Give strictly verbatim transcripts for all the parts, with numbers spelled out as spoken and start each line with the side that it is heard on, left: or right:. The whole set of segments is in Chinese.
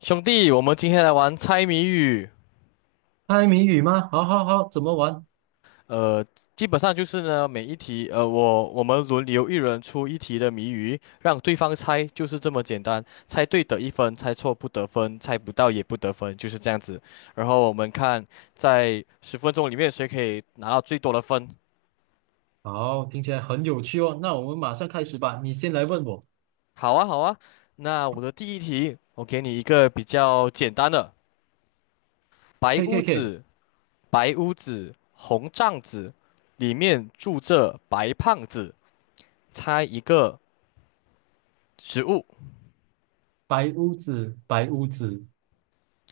left: 兄弟，我们今天来玩猜谜语。
right: 猜谜语吗？好好好，怎么玩？
left: 呃，基本上就是呢，每一题，呃，我我们轮流一人出一题的谜语，让对方猜，就是这么简单。猜对得一分，猜错不得分，猜不到也不得分，就是这样子。然后我们看在十分钟里面谁可以拿到最多的分。
right: 好，听起来很有趣哦。那我们马上开始吧。你先来问我。
left: 好啊，好啊。那我的第一题，我给你一个比较简单的：白
right: K
left: 屋
right: K K，
left: 子，白屋子，红帐子，里面住着白胖子。猜一个植物，
right: 白屋子，白屋子，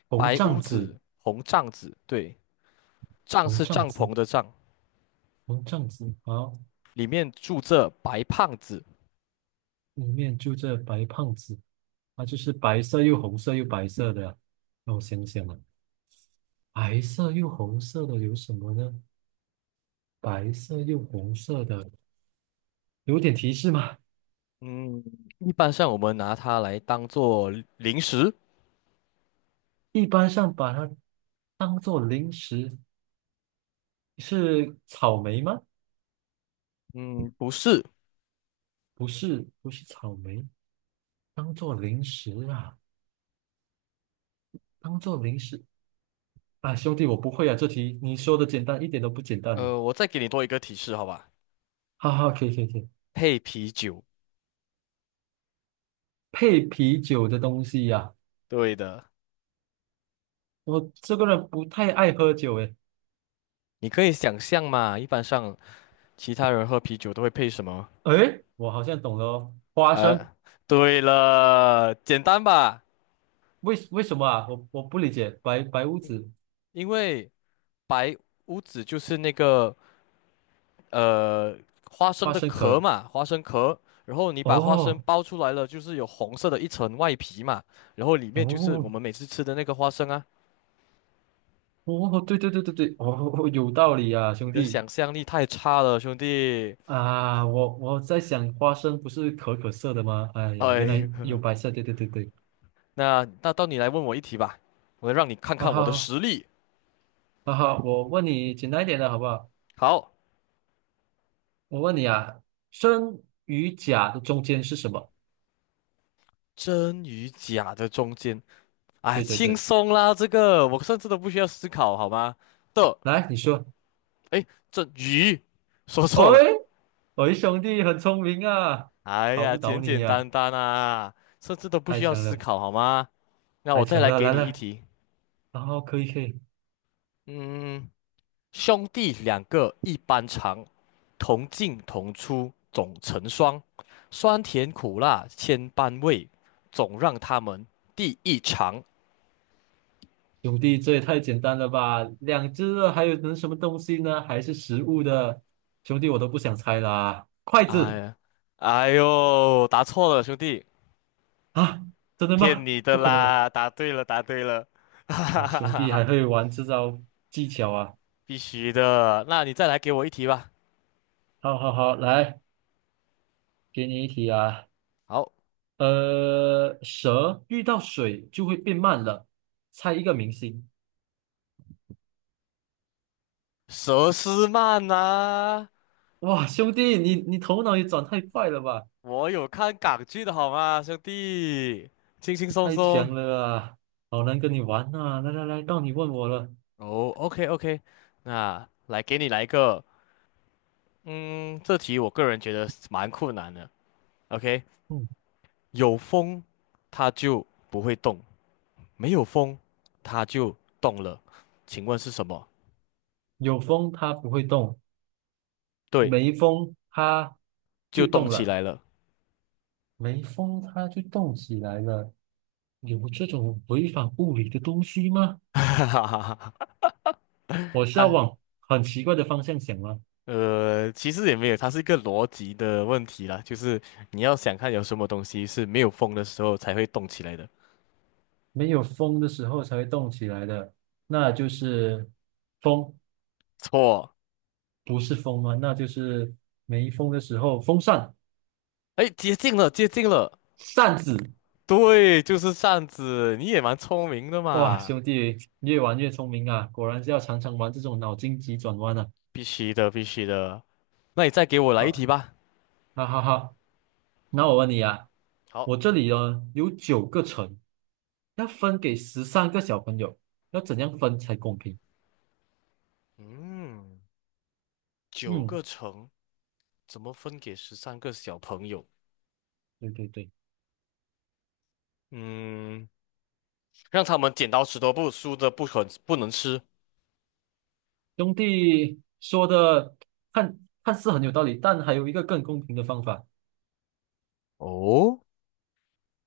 right: 红
left: 白
right: 帐
left: 屋
right: 子，
left: 子，红帐子，对，帐
right: 红
left: 是
right: 帐
left: 帐
right: 子，
left: 篷的帐，
right: 红帐子。好，
left: 里面住着白胖子。
right: 里面住着白胖子，啊，就是白色又红色又白色的呀。让我想想啊，白色又红色的有什么呢？白色又红色的，有点提示吗？
left: 嗯，一般上我们拿它来当做零食。
right: 一般上把它当做零食，是草莓吗？
left: 嗯，不是。
right: 不是不是草莓，当做零食啊，当做零食啊，兄弟，我不会啊，这题你说的简单一点都不简单呢。
left: 呃，我再给你多一个提示，好吧？
right: 哈哈，可以可以可以，
left: 配啤酒。
right: 配啤酒的东西呀、
left: 对的，
right: 我这个人不太爱喝酒诶。
left: 你可以想象嘛，一般上其他人喝啤酒都会配什么？
right: 诶，我好像懂了哦，花
left: 呃，
right: 生，
left: 对了，简单吧？
right: 为为什么啊？我我不理解，白白屋
left: 因
right: 子
left: 因为白屋子就是那个呃，花生
right: 花
left: 的
right: 生
left: 壳
right: 壳，
left: 嘛，花生壳，然后你把花生
right: 哦
left: 剥出来了，就是有红色的一层外皮嘛，然后里面就是我
right: 哦
left: 们每次吃的那个花生啊。
right: 哦，对对对对对，哦，哦哦有道理啊，
left: 你
right: 兄
left: 的
right: 弟，
left: 想象力太差了，兄弟。
right: 啊，我我在想，花生不是可可色的吗？哎呀，原
left: 哎，
right: 来有白色，对对对对，
left: 那那到你来问我一题吧，我让你看
right: 哈
left: 看我的
right: 哈
left: 实力。
right: 哈哈！我问你简单一点的好不好？
left: 好，
right: 我问你啊，真与假的中间是什么？
left: 真与假的中间，哎，
right: 对对
left: 轻
right: 对，
left: 松啦，这个我甚至都不需要思考，好吗？的，
right: 来你说。
left: 哎，这鱼，说
right: 哎，
left: 错了，
right: 喂，兄弟很聪明啊，
left: 哎
right: 考
left: 呀，
right: 不倒
left: 简
right: 你
left: 简
right: 呀、
left: 单单啊，甚至都不
right: 太
left: 需要
right: 强
left: 思
right: 了，
left: 考，好吗？那
right: 太
left: 我再
right: 强
left: 来
right: 了，
left: 给
right: 来
left: 你一
right: 来，
left: 题，
right: 然后可以可以，
left: 嗯，兄弟两个一般长，同进同出总成双，酸甜苦辣千般味，总让他们第一尝。
right: 兄弟这也太简单了吧？两只了，还有能什么东西呢？还是食物的，兄弟我都不想猜啦，筷
left: 哎
right: 子。
left: 呀，哎呦，答错了，兄弟，
right: 啊，真的
left: 骗
right: 吗？
left: 你的
right: 不可能吧！
left: 啦！答对了，答对了，哈哈
right: 哇，
left: 哈
right: 兄
left: 哈
right: 弟
left: 哈，
right: 还会玩这招技巧啊！
left: 必须的。那你再来给我一题吧。
right: 好好好，来，给你一题啊。
left: 好，
right: 呃，蛇遇到水就会变慢了，猜一个明星。
left: 佘诗曼呐、
right: 哇，兄弟，你你头脑也转太快了吧，
left: 我有看港剧的好吗，兄弟，轻轻松
right: 太
left: 松。
right: 强了啊！好难跟你玩啊！来来来，到你问我了。
left: 哦，OK OK，那来给你来一个，嗯，这题我个人觉得是蛮困难的。OK，
right: 嗯，
left: 有风它就不会动，没有风它就动了，请问是什么？
right: 有风它不会动，
left: 对，
right: 没风它
left: 就
right: 就
left: 动
right: 动
left: 起
right: 了。
left: 来了。
right: 没风它就动起来了，有这种违反物理的东西吗？
left: 哈哈哈哈。哈，
right: 我是要
left: 它
right: 往很奇怪的方向想吗？
left: 呃，其实也没有，它是一个逻辑的问题啦，就是你要想看有什么东西是没有风的时候才会动起来的。
right: 没有风的时候才会动起来的，那就是风，
left: 错。
right: 不是风吗？那就是没风的时候，风扇、
left: 哎，接近了，接近了，
right: 扇子。
left: 对，就是扇子，你也蛮聪明的
right: 哇，
left: 嘛，
right: 兄弟，越玩越聪明啊！果然是要常常玩这种脑筋急转弯啊！
left: 必须的，必须的。那你再给我来一题
right: 好，
left: 吧。
right: 哈哈哈。那我问你啊，
left: 好，
right: 我这里呢有九个城，要分给十三个小朋友，要怎样分才公平？
left: 嗯，九
right: 嗯，
left: 个橙怎么分给十三个小朋友？
right: 对对对，
left: 嗯，让他们剪刀石头布，输的不肯不能吃。
right: 兄弟说的看看似很有道理，但还有一个更公平的方法，
left: 哦，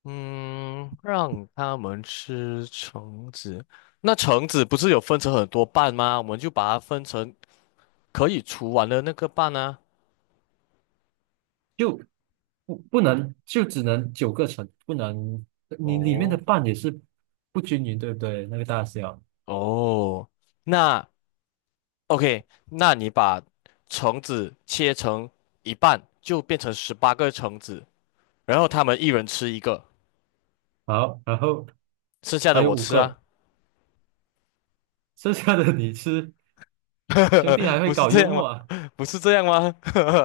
left: 嗯，让他们吃橙子。那橙子不是有分成很多瓣吗？我们就把它分成可以除完的那个瓣啊。
right: 就不不能就只能九个城，不能你里面的
left: 哦。
right: 半也是不均匀，对不对？那个大小。
left: 哦，那 OK，那你把橙子切成一半，就变成十八个橙子，然后他们一人吃一个，
right: 好，然后
left: 剩下
right: 还
left: 的
right: 有
left: 我
right: 五
left: 吃
right: 个，
left: 啊，
right: 剩下的你吃，兄弟 还会
left: 不是
right: 搞
left: 这
right: 幽
left: 样吗？
right: 默啊。
left: 不是这样吗？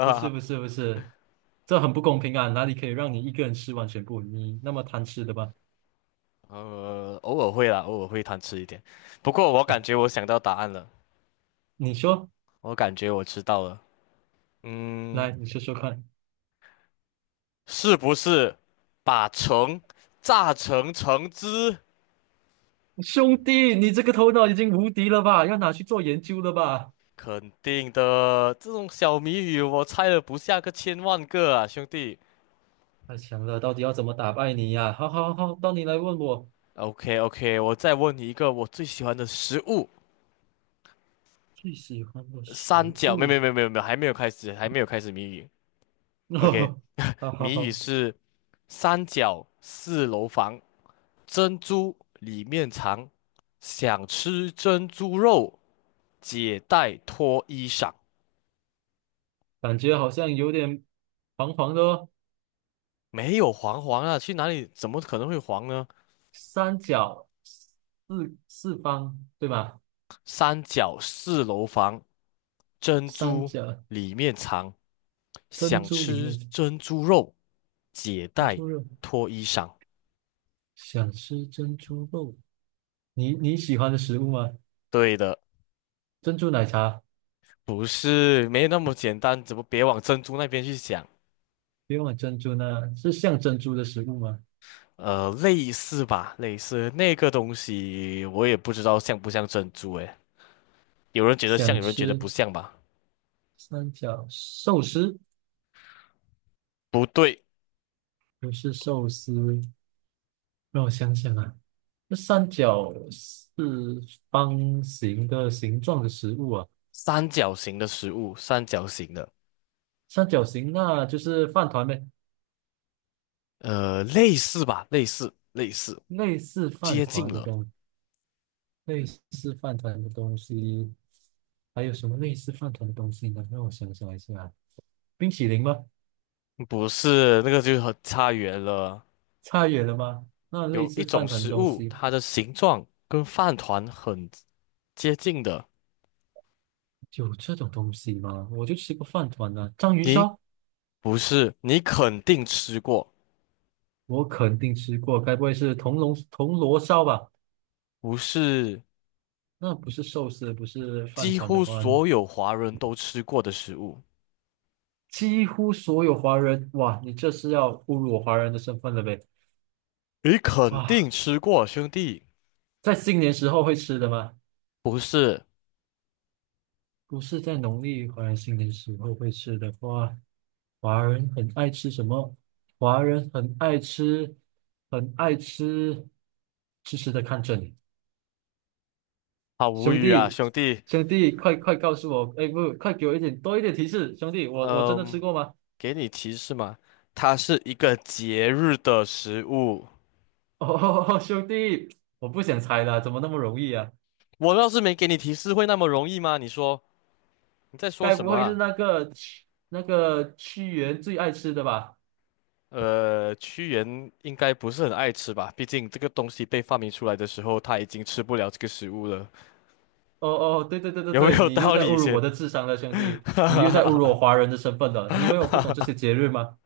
right: 不是不是不是，这很不公平啊！哪里可以让你一个人吃完全部？你那么贪吃的吧？
left: 呃，偶尔会啦，偶尔会贪吃一点。不过我
right: 哦，
left: 感觉我想到答案了，
right: 你说，
left: 我感觉我知道了。嗯，
right: 来，你说说看。
left: 是不是把橙榨成橙汁？
right: 兄弟，你这个头脑已经无敌了吧？要拿去做研究了吧？
left: 肯定的，这种小谜语我猜了不下个千万个啊，兄弟。
right: 太强了，到底要怎么打败你呀、好好好，到你来问我
left: OK OK，我再问你一个我最喜欢的食物，
right: 最喜欢的食
left: 三角，没有没有
right: 物。
left: 没有没有没有，还没有开始，还没有开始谜语。OK，
right: 好好
left: 谜语
right: 好，
left: 是三角四楼房，珍珠里面藏，想吃珍珠肉，解带脱衣裳。
right: 感觉好像有点黄黄的哦。
left: 没有黄黄啊，去哪里怎么可能会黄呢？
right: 三角四四方对吧？
left: 三角四楼房，珍
right: 三
left: 珠
right: 角
left: 里面藏，
right: 珍
left: 想
right: 珠里
left: 吃
right: 面是
left: 珍珠肉，解
right: 珍
left: 带
right: 珠肉。
left: 脱衣裳。
right: 想吃珍珠肉，你你喜欢的食物吗？
left: 对的。
right: 珍珠奶茶，
left: 不是，没那么简单，怎么别往珍珠那边去想？
right: 不用了珍珠呢，是像珍珠的食物吗？
left: 呃，类似吧，类似那个东西，我也不知道像不像珍珠诶。有人觉得像，
right: 想
left: 有人觉得不
right: 吃
left: 像吧？
right: 三角寿司，
left: 不对，
right: 不是寿司，让我想想啊，那三角是方形的形状的食物啊，
left: 三角形的食物，三角形的，
right: 三角形那就是饭团呗，
left: 呃，类似吧，类似，类似，
right: 类似饭
left: 接近
right: 团的
left: 了。
right: 东，类似饭团的东西，还有什么类似饭团的东西呢？让我想想一下啊，冰淇淋吗？
left: 不是，那个就很差远了。
right: 差远了吗？那类
left: 有一
right: 似
left: 种
right: 饭团的
left: 食
right: 东
left: 物，
right: 西
left: 它的形状跟饭团很接近的，
right: 有这种东西吗？我就吃过饭团啊，章鱼
left: 你
right: 烧
left: 不是，你肯定吃过，
right: 我肯定吃过，该不会是铜锣铜锣烧吧？
left: 不是。
right: 那不是寿司，不是饭
left: 几
right: 团的
left: 乎
right: 话，
left: 所有华人都吃过的食物。
right: 几乎所有华人，哇，你这是要侮辱我华人的身份了呗？
left: 你肯定
right: 哇，
left: 吃过，兄弟。
right: 在新年时候会吃的吗？
left: 不是，
right: 不是在农历华人新年时候会吃的话，华人很爱吃什么？华人很爱吃，很爱吃，痴痴的看着你。
left: 好无
right: 兄
left: 语啊，
right: 弟，
left: 兄弟。
right: 兄弟，快快告诉我，哎，不，快给我一点多一点提示，兄弟，我我真的吃
left: 嗯，
right: 过吗？
left: 给你提示嘛，它是一个节日的食物。
right: 哦，兄弟，我不想猜了，怎么那么容易啊？
left: 我要是没给你提示，会那么容易吗？你说你在说
right: 该
left: 什
right: 不
left: 么
right: 会是
left: 啊？
right: 那个屈那个屈原最爱吃的吧？
left: 呃，屈原应该不是很爱吃吧？毕竟这个东西被发明出来的时候，他已经吃不了这个食物了，
right: 哦哦，对对对对
left: 有没
right: 对，
left: 有
right: 你又
left: 道
right: 在
left: 理
right: 侮辱
left: 先？
right: 我的智商了，兄弟，你又在侮辱我华人的身份了。你以为我不懂这些节日吗？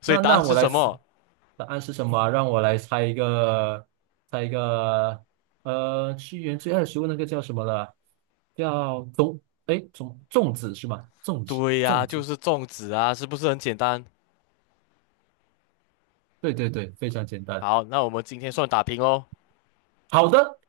left: 所以
right: 那
left: 答
right: 那
left: 案
right: 我
left: 是
right: 来
left: 什
right: 猜，
left: 么？
right: 答案是什么啊让我来猜一个，猜一个，呃，屈原最爱的食物那个叫什么了啊？叫粽，哎，粽粽子是吗？粽子，
left: 对呀、
right: 粽
left: 就
right: 子，
left: 是粽子啊，是不是很简单？
right: 对对对，非常简单。
left: 好，那我们今天算打平喽。
right: 好的，